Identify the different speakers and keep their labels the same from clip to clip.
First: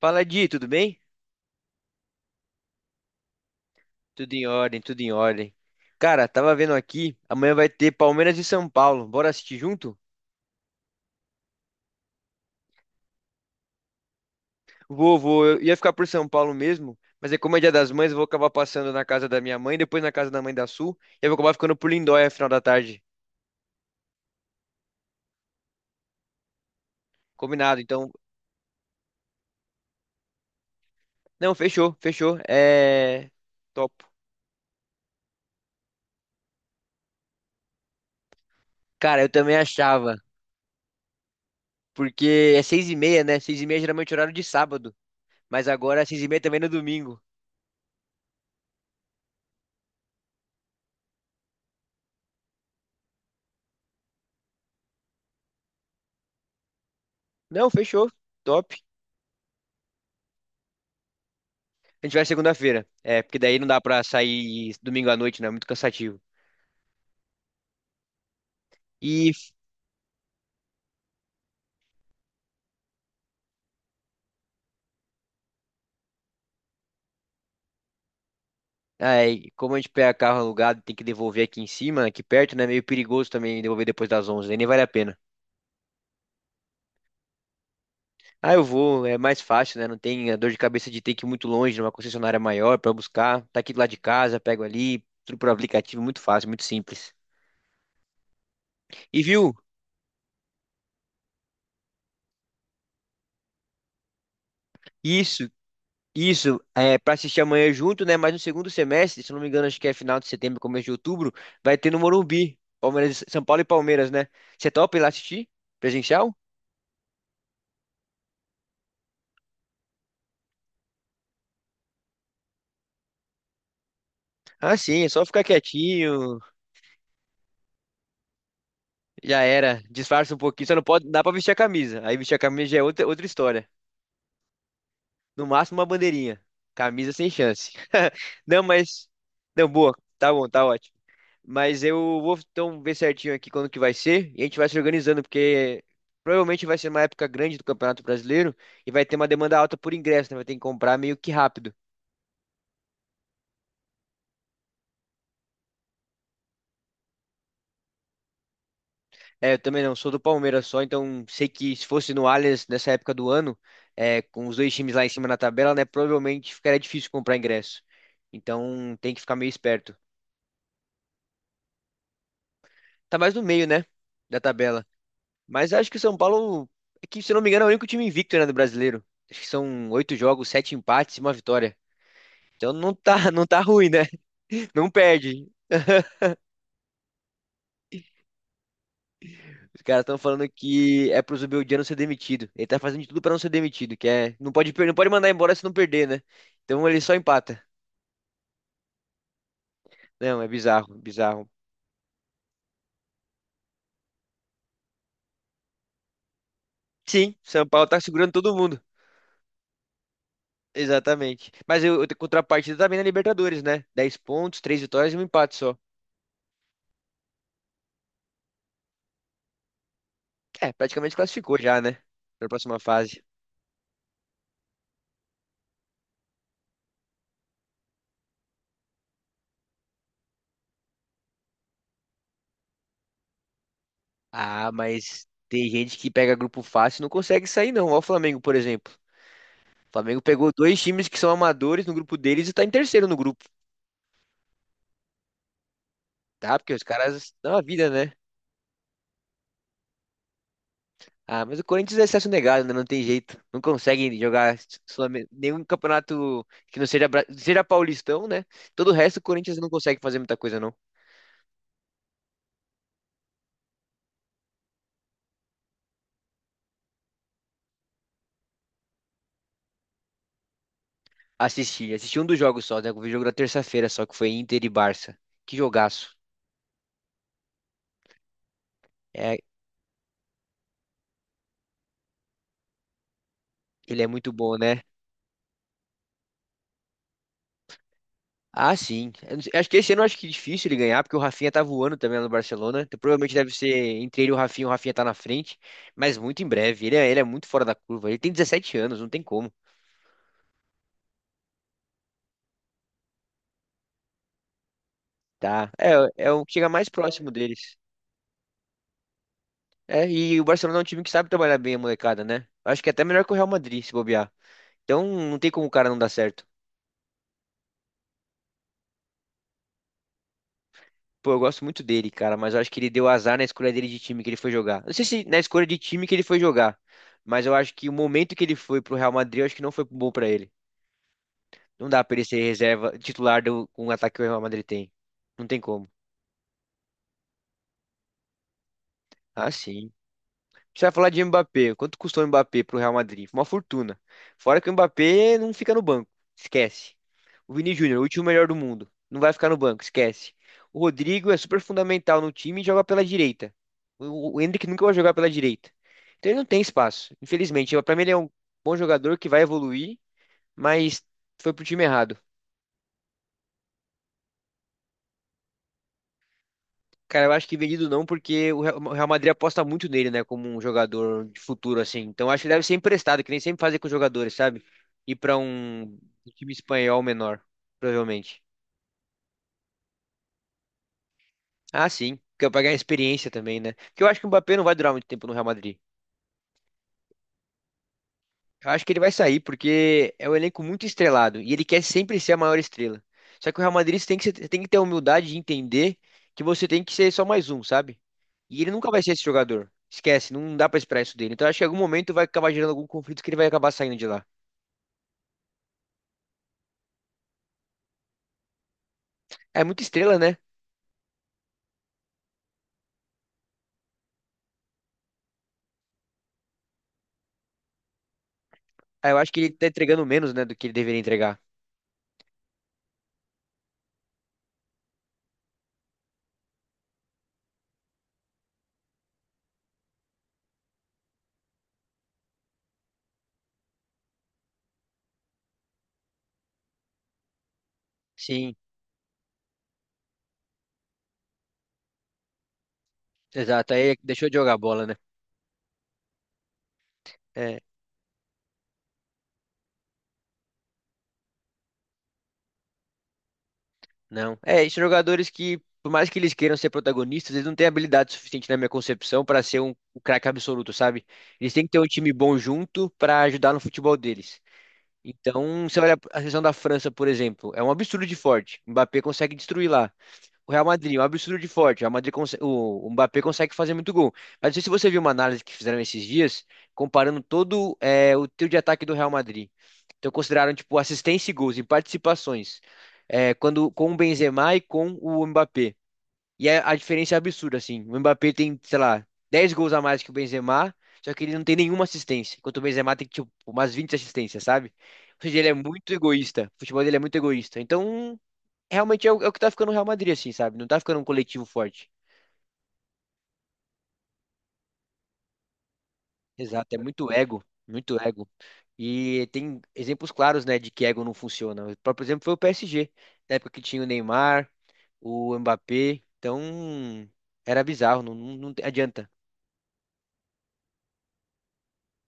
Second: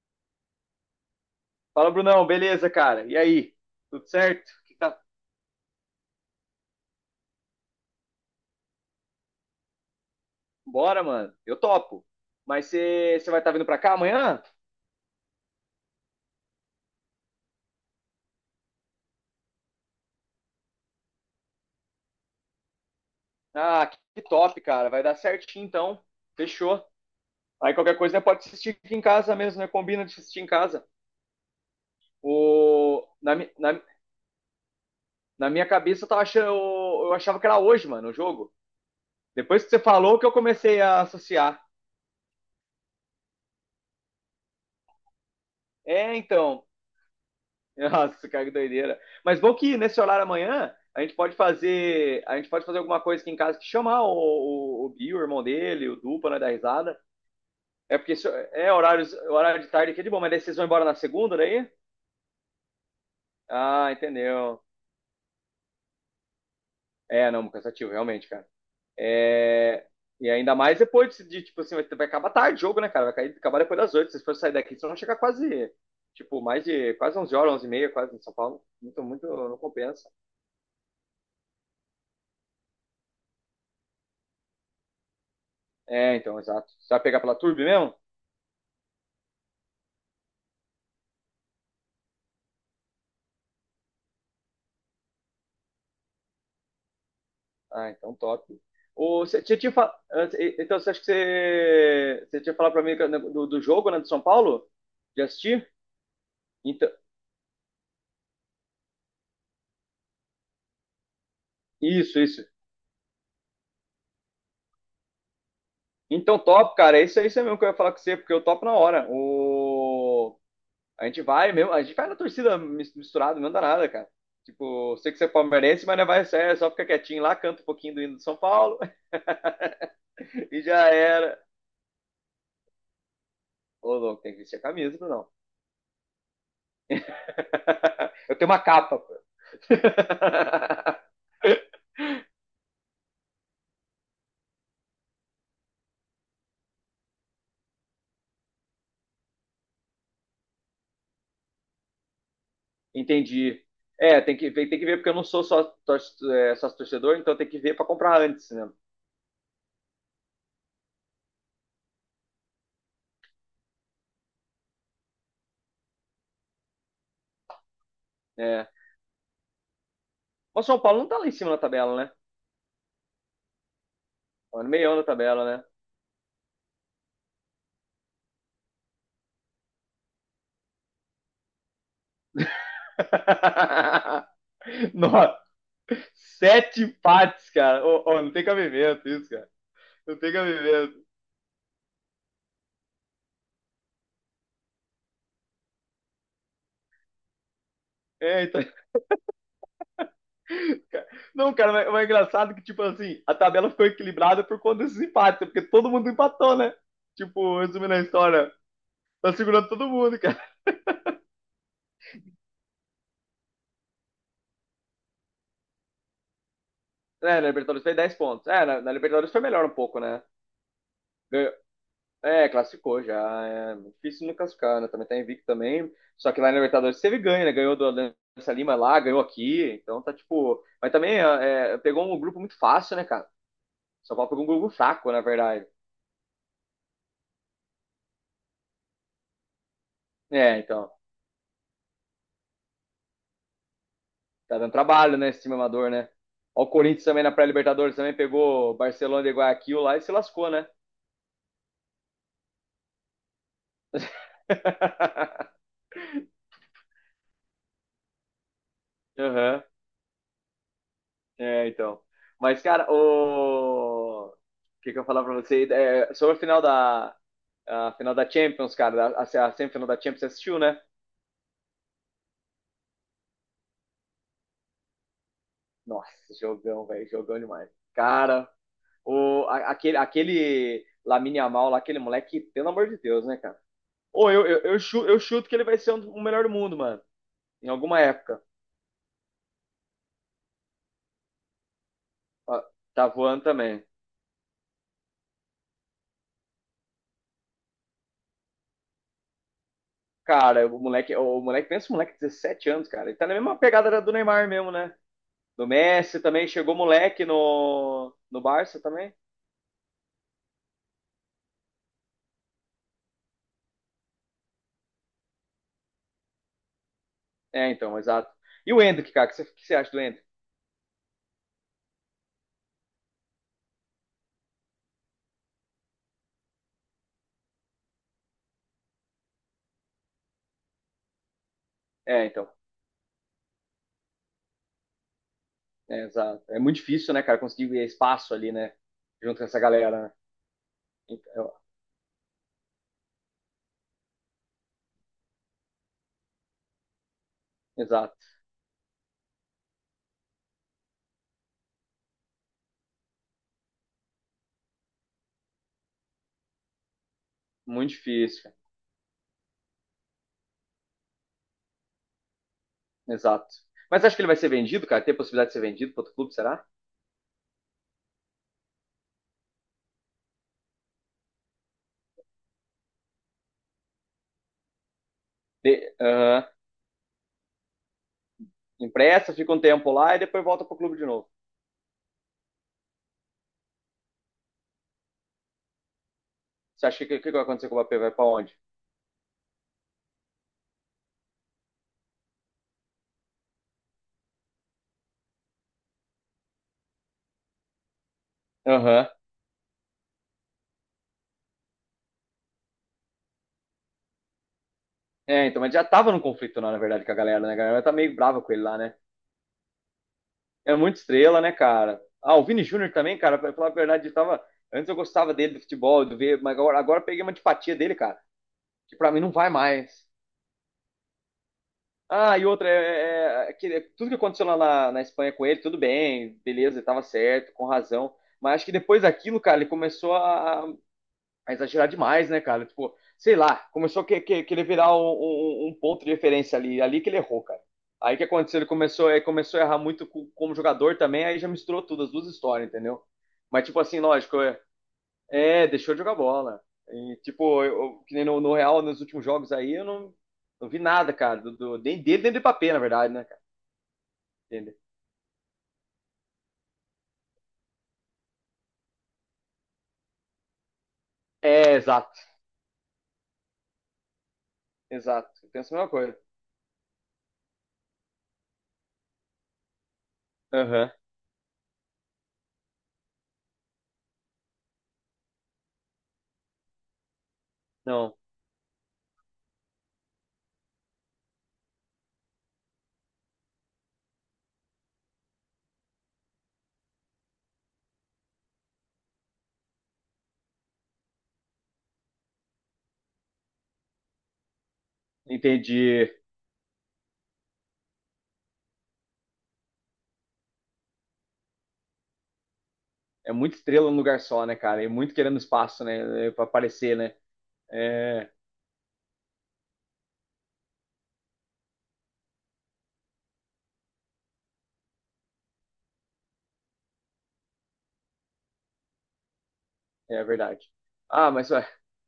Speaker 1: Fala, Di, tudo bem?
Speaker 2: Fala, Brunão, beleza, cara? E aí? Tudo
Speaker 1: Tudo em
Speaker 2: certo? Que
Speaker 1: ordem,
Speaker 2: tá...
Speaker 1: tudo em ordem. Cara, tava vendo aqui, amanhã vai ter Palmeiras e São Paulo. Bora assistir junto?
Speaker 2: Bora, mano. Eu topo. Mas você vai estar vindo pra cá amanhã?
Speaker 1: Vou, vou. Eu ia ficar por São Paulo mesmo, mas é como é Dia das Mães, eu vou acabar passando na casa da minha mãe, depois na casa da mãe da Sul, e eu vou acabar ficando por Lindóia final da tarde.
Speaker 2: Ah, que top, cara. Vai dar certinho, então. Fechou. Aí
Speaker 1: Combinado,
Speaker 2: qualquer
Speaker 1: então.
Speaker 2: coisa, né, pode assistir aqui em casa mesmo, né? Combina de assistir em casa.
Speaker 1: Não, fechou, fechou.
Speaker 2: O...
Speaker 1: É.
Speaker 2: Na, mi- na,
Speaker 1: Topo.
Speaker 2: na minha cabeça, eu, tava achando, eu achava que era hoje, mano, o jogo.
Speaker 1: Cara, eu também
Speaker 2: Depois que você
Speaker 1: achava,
Speaker 2: falou que eu comecei a associar.
Speaker 1: porque é 6h30, né? Seis e meia geralmente é horário de sábado, mas agora é
Speaker 2: É,
Speaker 1: 6h30 também
Speaker 2: então.
Speaker 1: no domingo.
Speaker 2: Nossa, cara, que doideira. Mas bom que nesse horário amanhã a gente pode fazer alguma coisa aqui em casa, que chamar o Gui, o irmão dele, o Dupa, né, da risada.
Speaker 1: Não,
Speaker 2: É
Speaker 1: fechou.
Speaker 2: porque isso- É
Speaker 1: Top.
Speaker 2: horário de tarde aqui é de bom, mas daí vocês vão embora na segunda daí?
Speaker 1: A gente vai segunda-feira. É, porque daí não dá
Speaker 2: Ah,
Speaker 1: pra
Speaker 2: entendeu.
Speaker 1: sair domingo à noite, né? É muito cansativo.
Speaker 2: É, não, cansativo, realmente, cara.
Speaker 1: E
Speaker 2: É, e ainda mais depois tipo assim, vai acabar tarde o jogo, né, cara? Acabar depois das oito. Se vocês forem sair daqui, vocês vão chegar quase, tipo, mais de quase 11 horas, 11 e meia, quase em São Paulo. Muito, muito,
Speaker 1: aí,
Speaker 2: não
Speaker 1: como a gente
Speaker 2: compensa.
Speaker 1: pega carro alugado, e tem que devolver aqui em cima, aqui perto, né? É meio perigoso também devolver depois das 11, né? Nem vale a pena.
Speaker 2: É, então, exato. Você vai pegar pela Turbo mesmo?
Speaker 1: Ah, eu vou, é mais fácil, né? Não tem a dor de cabeça de ter que ir muito longe, numa concessionária maior pra buscar. Tá aqui do lado de casa, pego ali, tudo por aplicativo, muito fácil, muito simples.
Speaker 2: Ah, então top. O,
Speaker 1: E
Speaker 2: você
Speaker 1: viu?
Speaker 2: tinha, tinha fa- antes- e- Então, você acha que você tinha falado pra mim né, do, jogo, né, do São Paulo? De
Speaker 1: Isso,
Speaker 2: assistir?
Speaker 1: Isso,
Speaker 2: Então,
Speaker 1: é, para assistir amanhã junto, né? Mas no segundo semestre, se eu não me engano, acho que é final de setembro, começo de outubro, vai ter no
Speaker 2: isso, isso.
Speaker 1: Morumbi, Palmeiras, São Paulo e Palmeiras, né? Você topa ir lá assistir? Presencial?
Speaker 2: Então, top, cara. É isso aí mesmo que eu ia falar com você, porque eu topo na hora. A gente vai na torcida misturado, não dá nada, cara.
Speaker 1: Ah,
Speaker 2: Tipo, eu
Speaker 1: sim, é
Speaker 2: sei que
Speaker 1: só
Speaker 2: você é
Speaker 1: ficar
Speaker 2: palmeirense, mas não vai
Speaker 1: quietinho,
Speaker 2: ser, só fica quietinho lá, canta um pouquinho do hino do São Paulo.
Speaker 1: já era, disfarça um
Speaker 2: E
Speaker 1: pouquinho, só não
Speaker 2: já
Speaker 1: pode, dá pra
Speaker 2: era.
Speaker 1: vestir a camisa. Aí vestir a camisa já é outra, outra história.
Speaker 2: Ô, louco, tem que vestir a camisa, não.
Speaker 1: No máximo uma bandeirinha, camisa sem chance.
Speaker 2: Eu tenho uma
Speaker 1: Não,
Speaker 2: capa,
Speaker 1: mas,
Speaker 2: pô.
Speaker 1: não, boa, tá bom, tá ótimo. Mas eu vou então ver certinho aqui quando que vai ser e a gente vai se organizando, porque provavelmente vai ser uma época grande do Campeonato Brasileiro e vai ter uma demanda alta por ingresso, né? Vai ter que comprar meio que rápido.
Speaker 2: Entendi. É, tem que ver, tem que ver, porque eu não sou só sócio, é, sócio torcedor, então tem que ver para comprar antes, né?
Speaker 1: É, eu também não sou do Palmeiras só, então sei que se fosse no Allianz nessa época do ano, é, com os dois times lá em cima na tabela, né? Provavelmente ficaria difícil comprar ingresso.
Speaker 2: É.
Speaker 1: Então tem que ficar meio esperto.
Speaker 2: Mas o São Paulo não tá lá em cima na tabela, né?
Speaker 1: Tá mais no meio, né? Da
Speaker 2: Tá no
Speaker 1: tabela.
Speaker 2: meião da tabela, né?
Speaker 1: Mas acho que o São Paulo, é que, se eu não me engano, é o único time invicto, né, do brasileiro. Acho que são oito jogos, sete empates e uma vitória. Então não tá, não tá ruim, né? Não
Speaker 2: Nossa,
Speaker 1: perde.
Speaker 2: sete empates, cara. Ô, ô, não tem cabimento isso, cara.
Speaker 1: Os caras
Speaker 2: Não
Speaker 1: estão
Speaker 2: tem
Speaker 1: falando
Speaker 2: cabimento.
Speaker 1: que é pro Zubeldia não ser demitido. Ele tá fazendo de tudo pra não ser demitido, que é, não pode não pode mandar embora se não perder, né? Então ele só empata.
Speaker 2: É, então,
Speaker 1: Não, é bizarro,
Speaker 2: cara-
Speaker 1: bizarro.
Speaker 2: não, cara, mas é engraçado que, tipo assim, a tabela ficou equilibrada por conta desses empates, porque todo mundo empatou, né?
Speaker 1: Sim,
Speaker 2: Tipo,
Speaker 1: São Paulo
Speaker 2: resumindo
Speaker 1: tá
Speaker 2: a
Speaker 1: segurando
Speaker 2: história,
Speaker 1: todo mundo.
Speaker 2: tá segurando todo mundo, cara.
Speaker 1: Exatamente. Mas eu tenho contrapartida também na Libertadores, né? 10 pontos, 3 vitórias e um empate só.
Speaker 2: É, na Libertadores fez 10 pontos. É, na Libertadores foi melhor um pouco, né?
Speaker 1: É, praticamente
Speaker 2: Ganhou-
Speaker 1: classificou já, né? Pra
Speaker 2: É,
Speaker 1: próxima
Speaker 2: classificou já.
Speaker 1: fase.
Speaker 2: É difícil não classificar, né? Também tá invicto também. Só que lá na Libertadores teve ganho, né? Ganhou do Alianza Lima lá, ganhou aqui. Então tá tipo. Mas também pegou um grupo muito fácil, né, cara? São Paulo pegou um grupo
Speaker 1: Ah,
Speaker 2: fraco, na
Speaker 1: mas
Speaker 2: verdade.
Speaker 1: tem gente que pega grupo fácil e não consegue sair, não. Olha o Flamengo, por exemplo. O Flamengo pegou
Speaker 2: É,
Speaker 1: dois
Speaker 2: então.
Speaker 1: times que são amadores no grupo deles e tá em terceiro no grupo,
Speaker 2: Tá dando trabalho, né? Esse time amador, né?
Speaker 1: tá?
Speaker 2: Ó, o
Speaker 1: Porque os
Speaker 2: Corinthians também na
Speaker 1: caras dão a vida,
Speaker 2: pré-Libertadores
Speaker 1: né?
Speaker 2: também pegou Barcelona e Guayaquil lá e se lascou, né?
Speaker 1: Ah, mas o Corinthians é acesso negado, né? Não tem jeito. Não conseguem jogar nenhum campeonato que não seja, seja paulistão, né? Todo o resto, o Corinthians
Speaker 2: Aham.
Speaker 1: não consegue fazer muita coisa, não.
Speaker 2: É, então. Mas, cara, O que que eu ia falar pra você? É, sobre a final da. A final da Champions, cara. A semifinal da Champions, você assistiu, né?
Speaker 1: Assisti, assisti um dos jogos só, né? O jogo da terça-feira só, que foi Inter e Barça. Que
Speaker 2: Nossa,
Speaker 1: jogaço.
Speaker 2: jogão, velho. Jogão demais. Cara,
Speaker 1: É,
Speaker 2: aquele Lamine Yamal lá, aquele moleque, pelo amor de Deus, né, cara?
Speaker 1: ele é
Speaker 2: Ou
Speaker 1: muito
Speaker 2: eu,
Speaker 1: bom,
Speaker 2: eu, eu,
Speaker 1: né?
Speaker 2: chu- eu chuto que ele vai ser o melhor do mundo, mano. Em alguma época.
Speaker 1: Ah, sim. Eu não sei. Acho que esse ano eu acho que é difícil ele ganhar, porque o Rafinha tá voando também lá no
Speaker 2: Ó,
Speaker 1: Barcelona. Então,
Speaker 2: tá
Speaker 1: provavelmente
Speaker 2: voando
Speaker 1: deve ser
Speaker 2: também.
Speaker 1: entre ele e o Rafinha tá na frente, mas muito em breve. Ele é muito fora da curva. Ele tem 17 anos, não tem como.
Speaker 2: Cara, o moleque, pensa um moleque de 17 anos, cara. Ele tá na mesma pegada do Neymar mesmo, né? Do
Speaker 1: Tá. É,
Speaker 2: Messi
Speaker 1: é o
Speaker 2: também,
Speaker 1: que chega
Speaker 2: chegou
Speaker 1: mais
Speaker 2: moleque
Speaker 1: próximo deles.
Speaker 2: no Barça também.
Speaker 1: É, e o Barcelona é um time que sabe trabalhar bem a molecada, né? Acho que é até melhor que o Real Madrid, se bobear. Então não tem como o cara não dar certo.
Speaker 2: É, então, exato. E o Endrick, cara, o que você acha do Endrick?
Speaker 1: Pô, eu gosto muito dele, cara, mas eu acho que ele deu azar na escolha dele de time que ele foi jogar. Não sei se na escolha de time que ele foi jogar, mas eu acho que o momento que ele foi pro Real Madrid, eu acho que não foi bom pra ele. Não dá pra ele
Speaker 2: É,
Speaker 1: ser
Speaker 2: então,
Speaker 1: reserva titular do, com o ataque que o Real Madrid tem. Não tem como.
Speaker 2: é, exato. É muito difícil, né, cara, conseguir espaço ali, né, junto com
Speaker 1: Ah,
Speaker 2: essa
Speaker 1: sim.
Speaker 2: galera, né?
Speaker 1: Precisa falar de
Speaker 2: Então,
Speaker 1: Mbappé. Quanto custou o Mbappé pro Real Madrid? Foi uma fortuna. Fora que o Mbappé não fica no banco. Esquece. O Vini Júnior, o último
Speaker 2: exato.
Speaker 1: melhor do mundo. Não vai ficar no banco. Esquece. O Rodrigo é super fundamental no time e joga pela direita. O Endrick nunca vai jogar pela direita. Então ele não tem espaço. Infelizmente,
Speaker 2: Muito
Speaker 1: pra mim ele é um
Speaker 2: difícil, cara.
Speaker 1: bom jogador que vai evoluir, mas foi pro time errado.
Speaker 2: Exato. Mas acho que ele vai ser vendido, cara? Tem possibilidade de ser vendido para outro clube, será?
Speaker 1: Cara, eu acho que vendido não, porque o Real Madrid aposta muito nele, né, como um jogador de futuro, assim. Então acho que deve ser emprestado, que nem sempre fazem com os jogadores, sabe? Ir pra um
Speaker 2: Aham.
Speaker 1: time espanhol menor, provavelmente.
Speaker 2: Empresta, fica um tempo lá e depois volta pro clube de novo.
Speaker 1: Ah, sim, porque eu pagar a experiência também, né? Porque eu acho que o Mbappé não vai durar muito tempo no Real Madrid.
Speaker 2: Você acha que o que, que vai acontecer com o Mbappé? Vai pra onde?
Speaker 1: Eu acho que ele vai sair porque é um elenco muito estrelado e ele quer sempre ser a maior estrela. Só que o Real Madrid você tem que, tem que ter a humildade de entender que você tem que ser só mais um, sabe? E ele nunca vai
Speaker 2: Aham.
Speaker 1: ser esse jogador. Esquece, não dá pra esperar isso dele. Então eu acho que em algum momento vai acabar gerando algum conflito que ele vai acabar saindo de lá.
Speaker 2: É, então, mas já tava num conflito lá, na verdade, com a galera, né? A galera tá meio brava com ele lá, né?
Speaker 1: É muita estrela, né?
Speaker 2: É muito estrela, né, cara? Ah, o Vini Júnior também, cara, pra falar a verdade, antes eu gostava dele, do futebol, do ver, mas agora eu peguei uma antipatia dele, cara, que
Speaker 1: Ah,
Speaker 2: pra
Speaker 1: eu
Speaker 2: mim não
Speaker 1: acho que
Speaker 2: vai
Speaker 1: ele tá entregando
Speaker 2: mais.
Speaker 1: menos, né, do que ele deveria entregar.
Speaker 2: Ah, e outra, tudo que aconteceu lá na Espanha com ele, tudo bem, beleza, ele tava certo, com razão. Mas acho que depois daquilo, cara, ele começou a exagerar demais, né, cara? Tipo, sei lá, começou a querer virar um ponto de referência ali que ele errou, cara. Aí o que
Speaker 1: Sim.
Speaker 2: aconteceu? Ele começou a errar muito como jogador também, aí já misturou tudo, as duas histórias, entendeu? Mas,
Speaker 1: Exato,
Speaker 2: tipo
Speaker 1: aí
Speaker 2: assim,
Speaker 1: deixou de
Speaker 2: lógico,
Speaker 1: jogar bola, né?
Speaker 2: deixou de jogar bola. E,
Speaker 1: É,
Speaker 2: tipo, que nem no Real, nos últimos jogos aí, eu não vi nada, cara, nem dele, nem do Mbappé, na verdade, né, cara?
Speaker 1: não. É, esses
Speaker 2: Entende?
Speaker 1: jogadores que, por mais que eles queiram ser protagonistas, eles não têm habilidade suficiente, na minha concepção, para ser um, um craque absoluto, sabe? Eles têm que
Speaker 2: É,
Speaker 1: ter um time
Speaker 2: exato,
Speaker 1: bom junto para ajudar no futebol deles.
Speaker 2: exato. Eu
Speaker 1: Então,
Speaker 2: penso a
Speaker 1: você
Speaker 2: mesma
Speaker 1: olha a
Speaker 2: coisa.
Speaker 1: seleção da França, por exemplo, é um absurdo de forte. Mbappé consegue destruir lá. O Real
Speaker 2: Aham,
Speaker 1: Madrid, um absurdo de forte. O Real Madrid o Mbappé consegue fazer muito gol. Mas não sei se você viu uma análise que fizeram esses dias, comparando todo
Speaker 2: não,
Speaker 1: o trio de ataque do Real Madrid. Então consideraram tipo assistência e gols em participações, é, quando com o Benzema e com o Mbappé. E a diferença é absurda assim. O Mbappé tem, sei lá, 10 gols a mais que o Benzema, só que ele não tem nenhuma assistência, enquanto o Benzema tem tipo umas 20 assistências, sabe? Ou seja, ele é muito
Speaker 2: entendi.
Speaker 1: egoísta. O futebol dele é muito egoísta. Então, realmente é o que tá ficando o Real Madrid, assim, sabe? Não tá ficando um coletivo forte.
Speaker 2: É muita estrela num lugar só, né, cara? E muito querendo espaço, né? Pra
Speaker 1: Exato, é
Speaker 2: aparecer,
Speaker 1: muito
Speaker 2: né?
Speaker 1: ego, muito ego.
Speaker 2: É,
Speaker 1: E tem exemplos claros, né, de que ego não funciona. O próprio exemplo foi o PSG, na época que tinha o Neymar, o Mbappé. Então, era bizarro, não, não, não adianta.
Speaker 2: é verdade. Ah, mas ué,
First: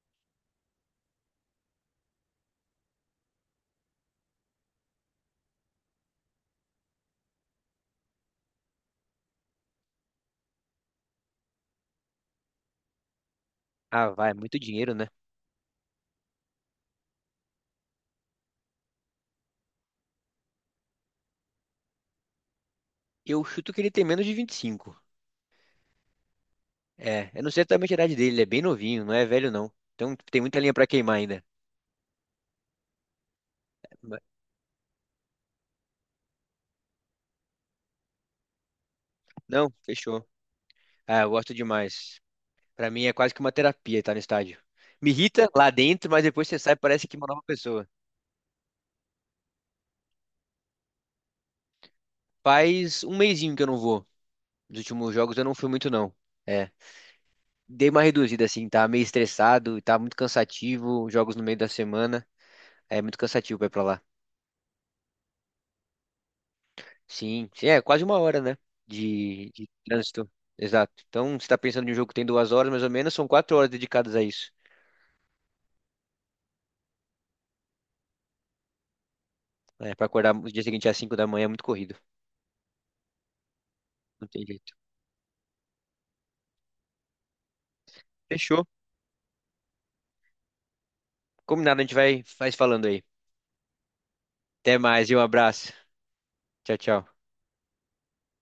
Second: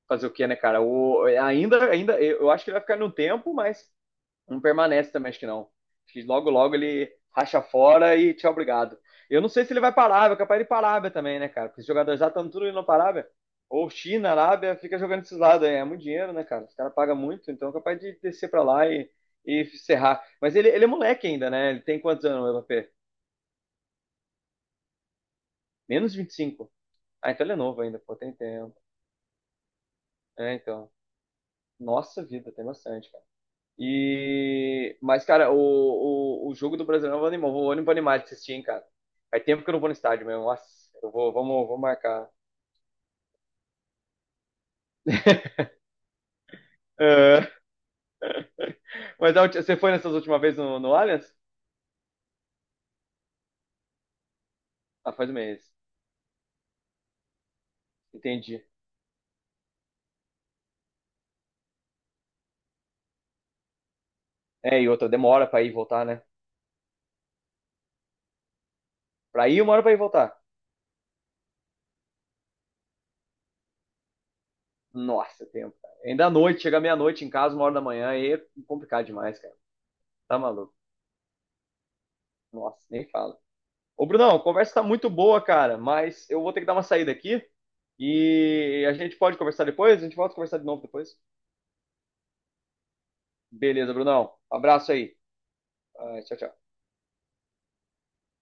Speaker 2: fazer o quê, né, cara? O, ainda, eu acho que ele vai ficar no tempo, mas não permanece também, acho que não. Acho que logo, logo ele racha fora e tchau, obrigado. Eu não sei se ele vai para a Arábia, capaz de ir para a Arábia também, né, cara? Porque os jogadores já estão tudo indo para a Arábia. Ou
Speaker 1: Ah, vai,
Speaker 2: China,
Speaker 1: é muito
Speaker 2: Arábia,
Speaker 1: dinheiro,
Speaker 2: fica
Speaker 1: né?
Speaker 2: jogando esses lados aí. É muito dinheiro, né, cara? Os caras pagam muito, então é capaz de descer para lá e serrar. Mas ele é moleque ainda, né? Ele tem quantos anos, o Mbappé?
Speaker 1: Eu chuto que ele tem menos de 25.
Speaker 2: Menos 25.
Speaker 1: É,
Speaker 2: Ah,
Speaker 1: eu
Speaker 2: então
Speaker 1: não
Speaker 2: ele é
Speaker 1: sei
Speaker 2: novo
Speaker 1: exatamente a
Speaker 2: ainda,
Speaker 1: idade
Speaker 2: pô, tem
Speaker 1: dele, ele é bem
Speaker 2: tempo.
Speaker 1: novinho, não é velho não. Então tem
Speaker 2: É,
Speaker 1: muita linha pra
Speaker 2: então.
Speaker 1: queimar ainda.
Speaker 2: Nossa vida, tem bastante, cara. Mas, cara, o jogo do Brasileirão eu animou. Vou animar animado de assistir, hein, cara. Faz tempo que
Speaker 1: Não,
Speaker 2: eu não vou no estádio
Speaker 1: fechou.
Speaker 2: mesmo. Nossa, eu
Speaker 1: Ah, eu
Speaker 2: vou,
Speaker 1: gosto
Speaker 2: vamos, vamos
Speaker 1: demais.
Speaker 2: marcar.
Speaker 1: Pra mim é quase que uma terapia estar no estádio. Me irrita lá dentro, mas depois você sai, parece que é uma nova
Speaker 2: É,
Speaker 1: pessoa.
Speaker 2: mas você foi nessas últimas vezes no Allianz?
Speaker 1: Faz um mesinho que eu não vou. Nos
Speaker 2: Ah,
Speaker 1: últimos
Speaker 2: faz um
Speaker 1: jogos eu não fui
Speaker 2: mês.
Speaker 1: muito, não. É. Dei uma reduzida,
Speaker 2: Entendi.
Speaker 1: assim, tá meio estressado, tá muito cansativo. Jogos no meio da semana. É muito cansativo pra ir pra lá.
Speaker 2: É, e outra, demora pra ir e voltar, né?
Speaker 1: Sim, sim, é quase 1 hora, né?
Speaker 2: Pra
Speaker 1: De,
Speaker 2: ir,
Speaker 1: de
Speaker 2: uma hora pra ir e
Speaker 1: trânsito.
Speaker 2: voltar.
Speaker 1: Exato. Então, você tá pensando em um jogo que tem 2 horas, mais ou menos, são 4 horas dedicadas a isso.
Speaker 2: Nossa, tempo, cara. Ainda à noite, chega meia-noite em casa, uma hora da manhã, aí é complicado demais, cara.
Speaker 1: É, pra acordar
Speaker 2: Tá
Speaker 1: no dia
Speaker 2: maluco?
Speaker 1: seguinte às 5h da manhã é muito corrido.
Speaker 2: Nossa, nem fala. Ô,
Speaker 1: Não
Speaker 2: Brunão, a
Speaker 1: tem jeito.
Speaker 2: conversa tá muito boa, cara, mas eu vou ter que dar uma saída aqui,
Speaker 1: Fechou.
Speaker 2: e a gente pode conversar depois? A gente volta a conversar de novo depois?
Speaker 1: Combinado, a gente vai, vai se falando aí.
Speaker 2: Beleza, Brunão.
Speaker 1: Até
Speaker 2: Abraço
Speaker 1: mais e
Speaker 2: aí.
Speaker 1: um abraço.
Speaker 2: Ah, tchau, tchau.
Speaker 1: Tchau, tchau.